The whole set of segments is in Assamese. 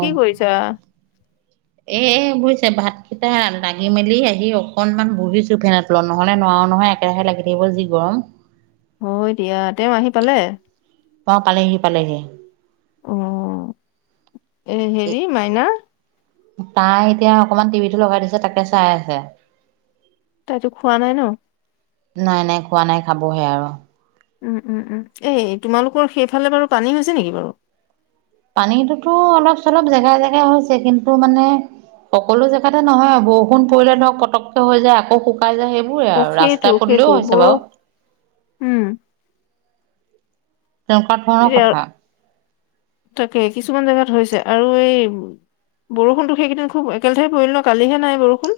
কি কৰিছা? এ বুজিছে ভাত কিটা দাগি মেলি আহি অকনমান বহিছো ফেনৰ তলত নহলে ন আও নহয় একেৰাহে লাগি থাকিব যি গৰম। হয় দিয়া তেওঁ আহি পালে? অ পালেহি পালেহি। অ, এ হেৰি মাইনা? তাই এতিয়া অকমান টিভিটো লগাই দিছে তাকে চাই আছে। তাইতো খোৱা নাই ন? নাই নাই খোৱা নাই খাবহে আৰু। উম উম উম, এই তোমালোকৰ সেইফালে বাৰু পানী হৈছে নেকি বাৰু? পানীটোতো অলপ চলপ জেগাই জেগাই হৈছে কিন্তু মানে সকলো জেগাতে নহয় বৰষুণ পৰিলে ধৰক পটককে হৈ যায় আকৌ সু কত যায় সেইবোৰে অ আৰু সেইটো ৰাস্তাই পদলিও সেইটো হৈছে বাৰু। বৰষ উম তেনেকুৱা ধৰণৰ এতিয়া কথা। তাকে কিছুমান জেগাত হৈছে আৰু এই বৰষুণতো সেইকেইদিন খুব একেলহে পৰিল ন কালিহে নাই বৰষুণ।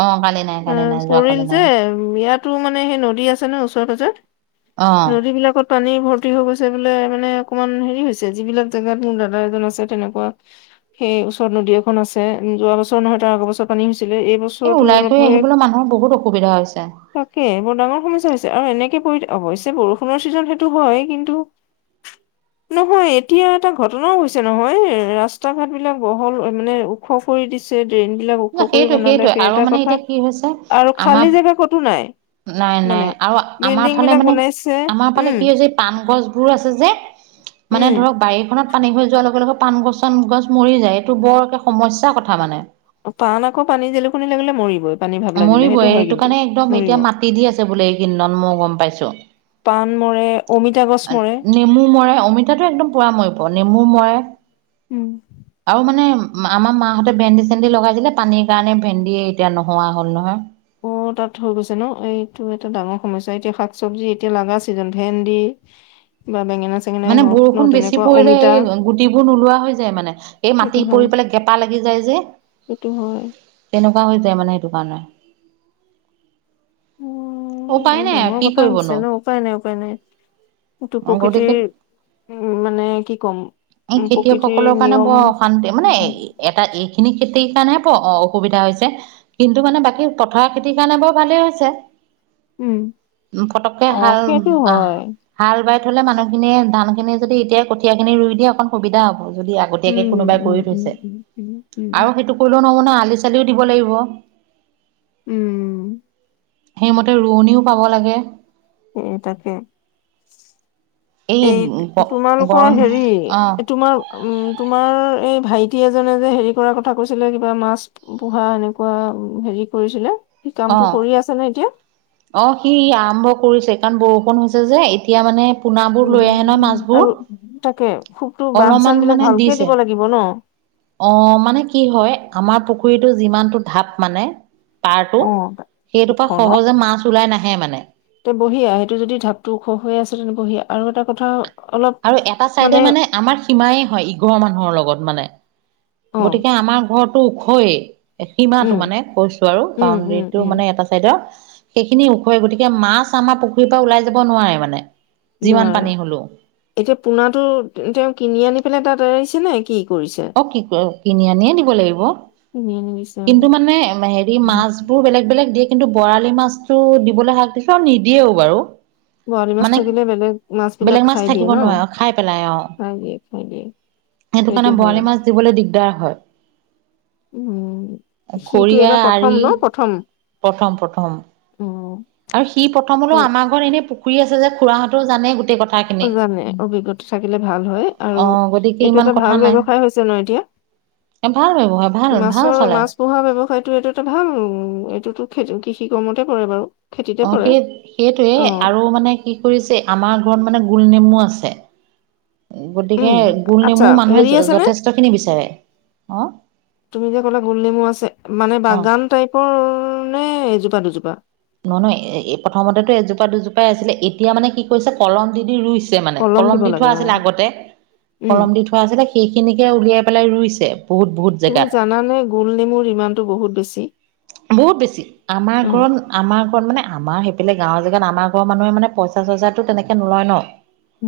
অ কালি নাই অ কালি নাই যোৱা পৰিল কালি যে নাই ইয়াতো মানে সেই নদী আছে ন ওচৰে পাজৰে। অ নদীবিলাকত পানী ভৰ্তি হৈ গৈছে বোলে মানে অকমান হেৰি হৈছে। যিবিলাক জেগাত মোৰ দাদা এজন আছে তেনেকুৱা সেই ওচৰত নদি এখন আছে যোৱা বছৰ নহয় তাৰ আগৰ বছৰ পানী হৈ লে এই বছৰো ওলাই অলপ কৰি হৈ, আহিবলৈ মানুহৰ বহুত অসুবিধা হৈছে তাকে বৰ ডাঙৰ সমস্যা হৈছে আৰু এনে পৰি অৱশ্যে বৰষুণৰ ছিজন সেইটো হয় কিন্তু ন হয় এতিয়া এটা ঘটনাও হৈছে নহয় ৰাস্তা ঘাট বিলাক বহল মানে ওখ কৰি দিছে ট্ৰেইন বিলাক ওখ ন কৰি সেইটোৱে বনালে সেইটোৱে সেই আৰু এটা মানে কথা এতিয়া কি হৈছে আৰু আমাৰ খালী জেগা কতো নাই। নাই মানে নাই আৰু আমাৰ বিল্ডিং ফালে বিলাক মানে বনাইছে আমাৰ ফালে উম কি হৈছে পান গছ বোৰ আছে যে উম মানে ধৰক বাৰীখনত পানী হৈ যোৱাৰ লগে লগে পান গছন গছ মৰি যায় এইটো বৰকে সমস্যাৰ কথা মানে। পান আকৌ পানী জেলুকনি লাগিলে মৰিবই। পানী ভাৱ লাগিলে সেইটো মৰিবই হয় এইটো কিন্তু কাৰণে একদম মৰিব এতিয়া মাটি দি আছে বোলে এইকেইদিনত মই গম পাইছো। পান মৰ আ নেমু মৰাই, অমিতাটো একদম পুৰা ময় পোৱা নেমু মৰে উম আৰু মানে আমাৰ মানহঁতে ভেন্দি চেন্দি লগাইছিলে পানীৰ কাৰণে ভেন্দিয় এতিয়া নোহোৱা হ'ল নহয় বতৰ থৈ গৈছে ন এইটো এটা ডাঙৰ সমস্যা এতিয়া শাক চব্জি এতিয়া লগা ছিজন ভেন্দি বা বেঙেনা চেঙেনাই মানে হওক ন বৰষুণ বেছি তেনেকুৱা পৰিলে অমিতা এই গুটিবোৰ নোলোৱা হৈ যায় মানে এই সেইটো মাটি হয় পৰি পেলাই গেপা লাগি যাই যে সেইটো হয় তেনেকুৱা হৈ যায় মানে সেইটো কাৰণে উম উপায় বৰ নাই আৰু ডাঙৰ কি কথা হৈছে কৰিবনো ন উপায় নাই উপায় নাই এইটো গতিকে প্ৰকৃতিৰ উম মানে কি ক'ম এই উম প্ৰকৃতিৰ খেতিয়কসকলৰ কাৰণে নিয়ম বৰ অশান্তি মানে এটা এইখিনি সেই কাৰণে ক অ অসুবিধা হৈছে কিন্তু মানে বাকী পথাৰ খেতিৰ কাৰণে বৰ ভালেই হৈছে উম উম পটককে অ হাল সেইটো আহ হয় হাল বাই থ'লে মানুখিনিয়ে ধানখিনি যদি এতিয়া কঠীয়াখিনি ৰুই দি অকণ সুবিধা হ'ব যদি আগতীয়াকে উম কোনোবাই উম কৰি উম থৈছে উম উম উম আৰু উম সেইটো কৰিলেও নহব ন আলি চালিও দিব লাগিব উম সেইমতে ৰোৱনীও পাব লাগে এ তাকে এই তোমালোকৰ গৰম হেৰি অ তোমাৰ উম তোমাৰ এই ভাইটি এজনে যে হেৰি কৰাৰ কথা কৈছিলে কিবা মাছ পোহা এনেকুৱা হেৰি কৰিছিলে সি কামটো অহ কৰি আছে নে এতিয়া? অ সি আৰম্ভ কৰিছে কাৰণ বৰষুণ হৈছে যে এতিয়া মানে পোনাবোৰ লৈ আহে নহয় উম মাছবোৰ আৰু তাকে খুবটো বান্ধ চান্ধ বিলাক ভালকে দিব লাগিব ন অহ মানে কি হয় আমাৰ পুখুৰীটোত যিমানটো ধাপ মানে পাৰটো অ সেইটোৰ পৰা সহজে মাছ ওলাই নাহে মানে তো বহিয়া সেইটো যদি ঢাপটো ওখ হৈ আছে তেন্তে বহিয়া আৰু এটা কথা অলপ আৰু এটা চাইডে মানে আমাৰ সীমাই হয় ইঘৰৰ মানুহৰ লগত মানে অ গতিকে আমাৰ ঘৰটো ওখয়ে উম সীমাটো মানে কৈছো আৰু উম উম বাউণ্ডেৰীটো উম মানে এটা চাইডৰ সেইখিনি ওখৰে গতিকে মাছ আমাৰ পুখুৰীৰ পৰা ওলাই যাব নোৱাৰে মানে যিমান নোৱাৰে পানী হলো এতিয়া পোনাটো তেওঁ কিনি আনি পেলাই তাত এৰিছে নে কি কৰিছে? অ কি কিনি আনিয়ে দিব লাগিব কিনি আনি দিছে কিন্তু মানে হেৰি অ মাছবোৰ বেলেগ বেলেগ দিয়ে কিন্তু বৰালি মাছটো দিবলৈ হাত দিছে আৰু নিদিয়েও বাৰু বৰালি মাছ মানে থাকিলে বেলেগ বিলাক বেলেগ মাছ খাই দিয়ে থাকিব ন নোৱাৰে খাই পেলাই অহ খাই দিয়ে খাই দিয়ে সেইটো কাৰণে বৰালি মাছ দিবলৈ দিগদাৰ হয় উম সিটো খৰিয়া এইবাৰ প্ৰথম আৰি ন প্ৰথম প্ৰথম প্ৰথম উম আৰু সি অ প্ৰথমলৈও আমাৰ ঘৰত এনেই পুখুৰী আছে যে খুৰাহঁতৰও জানে গোটেই কথা জানে অভিজ্ঞতা থাকিলে ভাল হয় অ আৰু এইটো এটা ভাল ব্যৱসায় হৈছে ন এতিয়া অ [unintelligible] মাছৰ মাছ পোহাৰ ব্যৱসায়টোএইতো ভাল এইতো কৃষি কৰ্মতে পৰে বাৰু খেতিতে অ পৰে সেই অ সেইটোৱে আৰু মানে কি কৰিছে আমাৰ এইবোৰ মানে গোল নেমু আছে গতিকে উম গোল আচ্ছা নেমু মানুহে হেৰি আছে নে যথেষ্ট খিনি বিচাৰে অহ তুমি যে ক'লা গোল নেমু আছে মানে অ বাগান টাইপৰ নে এজোপা দুজোপা নহয় নহয় এ প্ৰথমতো এজোপা দুজোপাই আছিলে এতিয়া মানে কি কৰিছে কলম দি দি ৰুইছে চে মানে কলম দিব দি থোৱা লাগে অ আছিলে আগতে উম কলম দি থোৱা আছিলে সেইখিনিকে উলিয়াই পেলাই ৰুইছে বহুত বহুত তুমি জেগাত জানানে গোল নেমুৰ ইমানটো বহুত বেছি। বহুত বেছি আমাৰ উম, ঘৰত আমাৰ। ঘৰত মানে আমাৰ সেইফালে গাঁৱৰ জেগাত আমাৰ ঘৰ মানুহে মানে পইচা চইচাটো তেনেকে নলয় ন।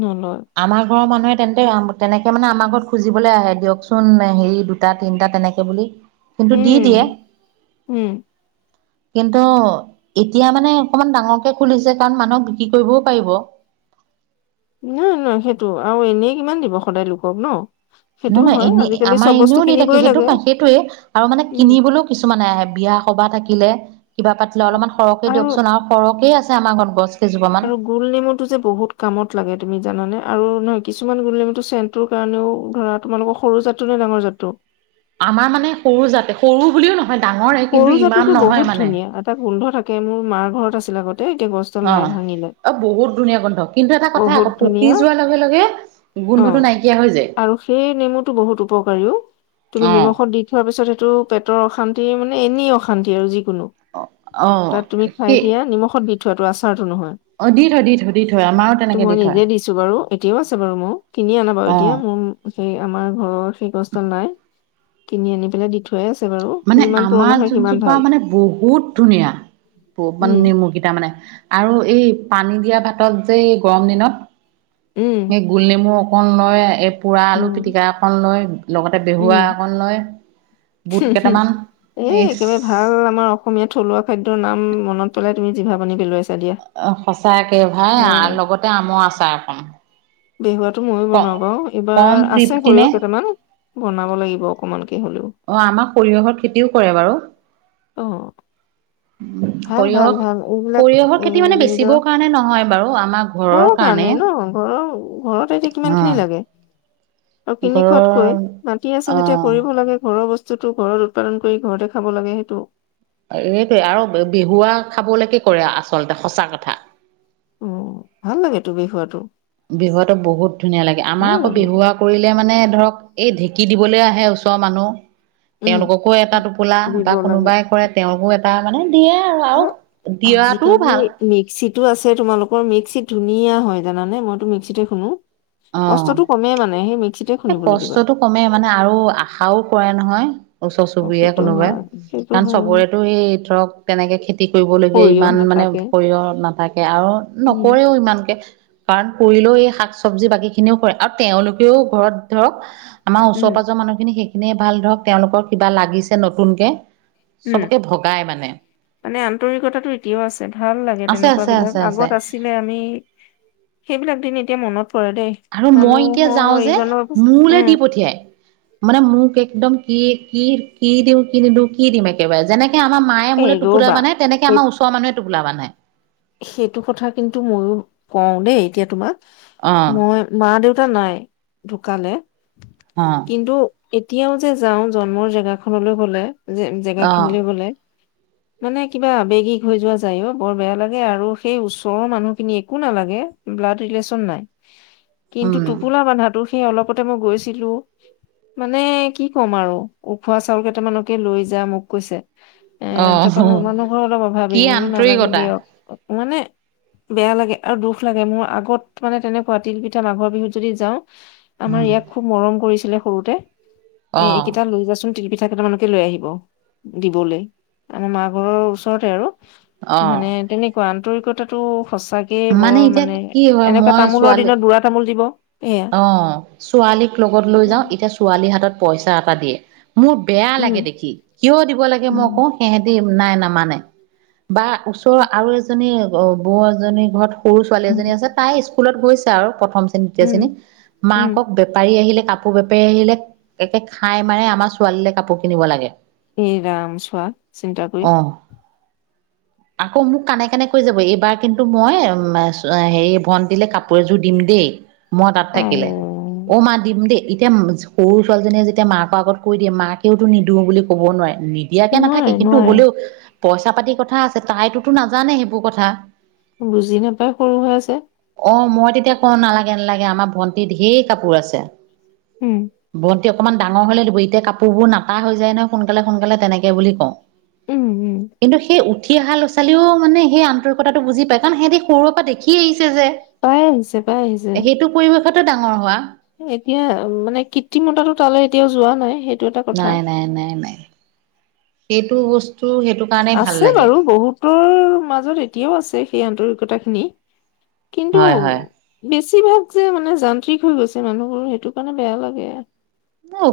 নলয়। আমাৰ ঘৰৰ মানুহে তেন্তে। তেনেকে মানে আমাৰ ঘৰত খুজিবলৈ আহে দিয়কচোন হেৰি দুটা তিনটা তেনেকে বুলি। কিন্তু দি দিয়ে। উম, উম, কিন্তু এতিয়া মানে অকমান ডাঙৰকে খুলিছে কাৰণ মানুহক বিক্ৰী কৰিবও পাৰিব। [unintelligible] নহয় নহয় সেইটো আৰু এনেই কিমান দিব সদায় লোকক ন। সেইটো নহয় নহয় হয় এনে আজিকালি আমাৰ চব বস্তু এনেও দি থাকে কিনিবই সেইটো লাগে। কাৰণ সেইটয়ে আৰু মানে উম। কিনিবলৈও কিছুমানে আহে বিয়া। সবা থাকিলে কিবা পাতিলে অ, অলপমান সৰহকে দিয়কচোন আৰু সৰহকে আছে আমাৰ ঘৰত গছ। কেইজোপামান আৰু গোল নেমুটো যে বহুত কামত লাগে তুমি জানানে আৰু নহ। কিছুমান গুলনেমু চেনটোৰ কাৰণেও ধৰা তোমালোকৰ সৰু জাতটো নে ডাঙৰ জাতটো। আমাৰ মানে সৰু যাতে সৰু বুলিও নহয়। ডাঙৰে কিন্তু ইমান সুৰুজহঁতটো নহয় বহুত মানে ধুনীয়া। এটা গোন্ধ থাকে মোৰ মাৰ ঘৰত আছিল আগত। অঁহ্‌, অ বহুত ধুনীয়া গোন্ধ কিন্তু এটা কথা আক' পকি যোৱাৰ লগে লগে। গোন্ধটো অঁ নাইকিয়া হৈ যায় আৰু সেই নেমুটো বহুত উপকাৰি ও। তুমি অ নিমখত দি থোৱাৰ পিছত সেইটো পেটৰ অশান্তি মানে, এনেই অশান্তি আৰু যি। কোনো অ তাক তুমি খোৱাই দিয়া। নিমখত দি থোৱাটো আচাৰ অঁ, দি থয়, দি থয়, দি থয় আমাৰ। এইটো মই নিজে দিছো বাৰু। এতিয়াও আছে বাৰু মোৰ। কিনি অনা বাৰু। অ এতিয়া মোৰ, সেই আমাৰ ঘৰৰ কষ্ট নাই। কিনি আনি পেলাই দি থোৱাই আছে বাৰু। মানে যিমান পুৰণা আমাৰ হয় সিমান যোন্‌জোপা ভাল। মানে বহুত ধুনীয়া। বহু মানে উম, নিমুকেইটা মানে আৰু এই পানী দিয়া ভাতত যে এই গৰম দিনত, উম, সেই গোল নেমু। অকণ লৈ, এই পোৰা আলু উম, পিতিকা অকন লৈ, লগতে বেহুৱা অকণ লৈ। হোঁহ্‌-হোঁহ্‌, এ একেবাৰে ভাল আমাৰ অসমীয়া থলুৱা খাদ্যৰ নাম মনত পৰে। পেলাই তুমি জিনী পেলোৱাইছা। অঁ, সঁচাকে ভাত আৰু লগতে আমৰ আচাৰ একণ। বেহুৱাটো ময়ো বনাওঁ বাৰু। এইবাৰ আছে তৃপ্তি নে সৰিয়হ কেইটামান। বনাব লাগিব অকমানকে হলেও। অঁ, আমাৰ সৰিয়হৰ খেতিও কৰে বাৰু। অঁহ- ভাল, সৰিয়হ ভাল, ভাল এইবিলাক সৰিয়হৰ খেতি উম, মানে নিজৰ, বেচিবৰ কাৰণে নহয় বাৰু আমাৰ ঘৰৰ বহুত ভাল। কাৰণে মানে ন'। ঘৰৰ, ঘৰত এতিয়া কিমান অ খিনি লাগে? আৰু কিনি খোৱাতকৈ ঘৰৰ মাটি আছে অ যেতিয়া কৰিব লাগে। ঘৰৰ বস্ বস্তুটো ঘৰত উৎপাদন কৰি, ঘৰতে খাব লাগে সেইটো। এইটোৱে আৰু বিহুৱা খাবলেকে কৰে আচলতে সঁচা কথা। ওঁ, ভাল লাগে তুমি খোৱাটো। বিহুৱাটো বহুত ধুনীয়া লাগে। আমাৰ আক' লাগে বিহুৱা কৰিলেমানে ধৰক এই ঢেঁকী দিবলে আহে ওচৰৰ মানুহ। উম তেওঁলোককো এটা টোপোলা দিব বা কোনোবাই কৰে তেওঁকো এটা মানে। দিয়ে আৰু আৰু অ, দিয়াটোও আজি-কালি ভাল মিক্সিটো আছে তোমালোকৰ মিক্সিত। ধুনীয়া হ'য় জানানে মইটো মিক্সিতে খোন্দো। অঁ, এই খুন্দিবলৈ দিবা। কষ্টটো কমে মানে আৰু আশাওঁ। কৰে নহয়, ওচৰ অ -চুবুৰীয়া সেইটো কোনোবাই। হয় সেইটো কাৰণ হয় চবৰেটো এই ধৰক, তেনেকে খেতি কৰিবলগীয়া সৰিয়হ ইমান মানে নাথাকে সৰিয়হ নাথাকে আৰু। উম নকৰেও ইমানকে। কাৰণ কৰিলেও এই শাক চবজি বাকি খিনিও কৰে আৰু তেওঁলোকেও ঘৰত ধৰক। আমাৰ উম ওচৰ- পাজৰ মানুহখিনি সেইখিনিয়ে ভাল, ধৰক তেওঁলোকৰ কিবা লাগিছে নতুনকে। উম চবকে ভগাই মানে। মানে আন্তৰিকটাটো এতিয়াও আছে। ভাল লাগে আছে তেনেকুৱা আছে আছে বিলাক আছে আগত আছিলে আমি সেইবিলাক দিন এতিয়া মনত পৰে দেই আৰু মই এতিয়া মানুহৰ যাওঁ যে ইজনৰ মোলে উম দি পঠিয়াই। মানে মোক একদম কি-কি কি দিওঁ, কি নিদিওঁ, কি দিম একেবাৰে যেনেক হে আমা মায়ে এই মোলে টোপোলা ৰবা বান্ধে। তেনেকে এই আমাৰ ওচৰ মানুহে টোপোলা বান্ধে। সেইটো কথা কিন্তু ময়ো কওঁ দেই এতিয়া তোমাক। অ', মই মা- দেউত তা নাই ঢুকালে অ', কিন্তু এতিয়াও যে যাওঁ জন্মৰ জেগাখনলৈ গ'লে। জে-জেগা অ', খিনিলে গ'লে মানে, কিবা আবেগিক হৈ যোৱা যায় অহ, বৰ বেয়া লাগ গে আৰু সেই ওচৰৰ মানুহখিনি একো নালাগে, ব্লাড ৰিলেচন নাই কিন্তু, উম, টোপোলা বান্ধাটো সেই অলপতে মই গৈছিলো মানে কি ক'ম আৰু উখোৱা চাউল কেইটামানকে লৈ যা মোক কৈছে। এ' অ', তাৰপা মোৰ মানুহ ঘৰ অলপ অভাৱী, কি মই বোলো নালাগে আন্তৰিকতা দিয়ক। মানে বেয়া লাগে আৰু দুখ লাগে মোৰ। আগত মানে তেনেকুৱা, তিল পিঠা, মাঘৰ বিহুত যদি যাওঁ আমাৰ উম, ইয়াক খুব মৰম কৰিছিলে সৰুতে এ অ', এইকেইটা লৈ যাচোন তিল পিঠা কেইটামানকে লৈ আহিব দিবলৈ আমাৰ মা ঘৰৰ ওচৰতে আৰু। অ', মানে তেনেকুৱা আন্তৰিকতাটো সঁচাকে বৰ এতিয়া মানে কি এনেকুৱা তামোলৰ দিনত বুঢ়া তামোল দিব এয়া আহ ছোৱালীক লগত লৈ যাওঁ উম এতিয়া ছোৱালীৰ হাতত পইচা এটা দিয়ে। মোৰ বেয়া লাগে দেখি কিয় দিব লাগে উম মইকওঁ হেহেঁতি নাই নামানে। বা ওচৰৰ আৰু এজনী বৌ এজনী ঘৰত সৰু ছোৱালী এজনী আছে তাই স্কুলত গৈছে আৰু প্ৰথম শ্ৰেণী, দ্বিতীয় শ্ৰেণী, উম উম মাকক বেপাৰী আহিলে কাপোৰ বেপাৰী আহিলে একে খাই মাৰে আমাৰ ছোৱালীলে কাপোৰ কিনিব লাগে। হেৰাম চোৱা চিন্তা কৰি অ আকৌ মোক কানে- কানে কৈ যাব এইবাৰ কিন্তু মই হেৰি ভন্টিলে কাপোৰ এযোৰ দিম। দেই মই তাত আই থাকিলে অ অ', মা দিম দেই। এতিয়া সৰু ছোৱালজনীয়ে যেতিয়া মাকৰ আগত কৈ দিয়ে মাকেওতো নিদো বুলি ক'ব নোৱাৰে। নিদিয়াকে নাথাকে নোৱাৰে কিন্তু নোৱাৰে হলেও পইচা- পাতি কথা আছে তাইটোতো নাজানে সেইবোৰ কথা। বুজি নাপায় সৰু হৈ আছে। অহ, মই তেতিয়া কওঁ নালাগে- নালাগে আমাৰ ভন্টি ঢেৰ কাপোৰ আছে। উম! অকনমান ডাঙৰ হলে দিব এতিয়া কাপোৰ নাতা হৈ যায় নহয় সোনকালে -সোনকালে তেনেকে বুলি কওঁ। উম উম কিন্তু সেই উঠি অহা'লৰা -ছোৱালীও মানে সেই আন্তৰিকতাটো বুজি পায় কাৰণ সিহঁতি সৰুৰ পৰা দেখি আহ যে, পাই আহিছে পাই আহিছে সেইটো পৰিৱেশতে ডাঙৰ হোৱা। এতিয়া মানে কৃত্ৰিমতাটো তালৈ এতিয়াও যোৱা নাই সেই নাই -নাই -নাই -নাই, সেইটো বস্তু সেইটো কাৰণেই ভাল আছে লাগে বাৰু বহুতৰ মাজত এতিয়াও আছে সেই আন্তৰিকতাখিনি। কিন্তু হয় হয় বেছি বেছিভাগ যে মানে যান্ত্ৰিক হৈ গৈছে মানুহবোৰ সেইটো কাৰণে বেয়া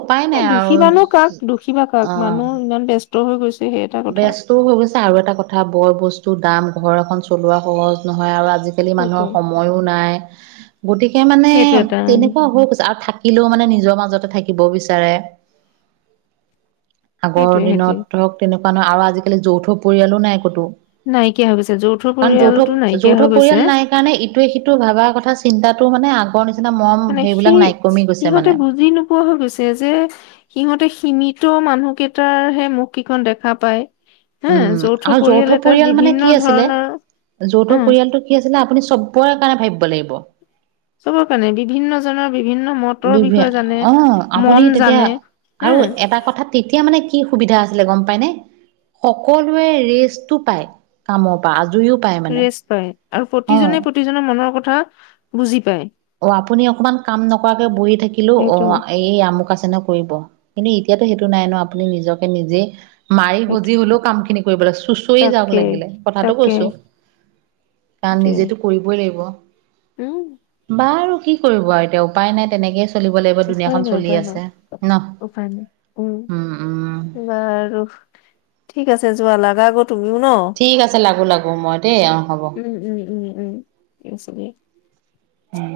উপায় নাই আৰু দুখীবা নো কাক দুখীবা অ কাক মানুহ ইমান ব্যস্ত হৈ গৈছে সেই এটা কথা। ব্যস্তও হৈ গৈছে আৰু এটা কথা বৰ বস্তু দাম ঘৰ এখন চলোৱা সহজ নহয় আৰু আজ আজিকালি সেইটো। মানুহৰ সময়ো নাই, গতিকে মানে সেইটো এটা তেনেকুৱা হৈ গৈছে আৰু থা থাকিলেও মানে নিজৰ মাজতে থাকিব বিচাৰে আগৰ সেইটোৱে সেইটোৱে দিনত ধৰক তেনেকুৱা ন' আৰু আজিকালি যৌথ পৰিয়ালো নাই কতো। নাইকিয়া হৈ গৈছে যৌথ কাৰণ পৰিয়ালটো যৌথ- নাইকিয়া যৌথ হৈ গৈছে। পৰিয়াল নাই কাৰণে ইটোৱে- সিটো ভাবা কথা চিন্তা তোৰ মানে আগৰ নিচ মানে সেই সিহঁতে বুজি নোপোৱা হৈ গৈছে যে সিহঁতে সীমিত মানুহ কেইটাৰ হে মুখ কেইখন দেখা পায় হা উম আৰু যৌথ এটাত পৰিয়াল মানে বিভিন্ন কি আছিলে ধৰণৰ যৌথ উম পৰিয়ালটো কি আছিলে আপুনি চবৰে কাৰণে ভাবিব লাগিব। চবৰ কাৰণে বিভিন্নজনৰ বিভি অ আপুনি মন তেতিয়া জানে হা আৰু এটা কথা তেতিয়া মানে কি সুবিধা আছিলে গম পাই নে সকলোৱে ৰেষ্টটো পায় কামৰ পৰা আজৰিও পায় মানে ৰেষ্ট পায় আৰু অ প্ৰতিজনে প্ৰতিজনৰ মনৰ কথা বুজি পায়। অ আপুনি অকমান কাম নকৰাকে বহি থাকিলো অ সেইটো এই আমু ক আছে নহয় কৰিব। কিন্তু এতিয়াতো সেইটো নাই ন আপুনি নিজকে নিজেই মাৰি সেইটো ভজি হলেও কাম খিনি কৰিব লাগে চুঁচৰি যাওক তাকে লাগিলে কথাটো তাকে কৈছোঁ। কাৰণ সেইটোৱে নিজেতো কৰিবই লাগিব। উম! বা আৰু কি কৰিব আৰু এতিয়া উপায় নাই তেনেকে চলিব লাগিব উপায় দোনীয়াখন নাই চলি উপায় নাই আছে ন। উপায় নাই উম বাৰু [unintelligible] ঠিক আছে যোৱা লাগা গত ঠিক আছে লাগো লাগো মই দেই অ হ'ব। উম উম উম উম ঠিক আছে দিয়া। উম।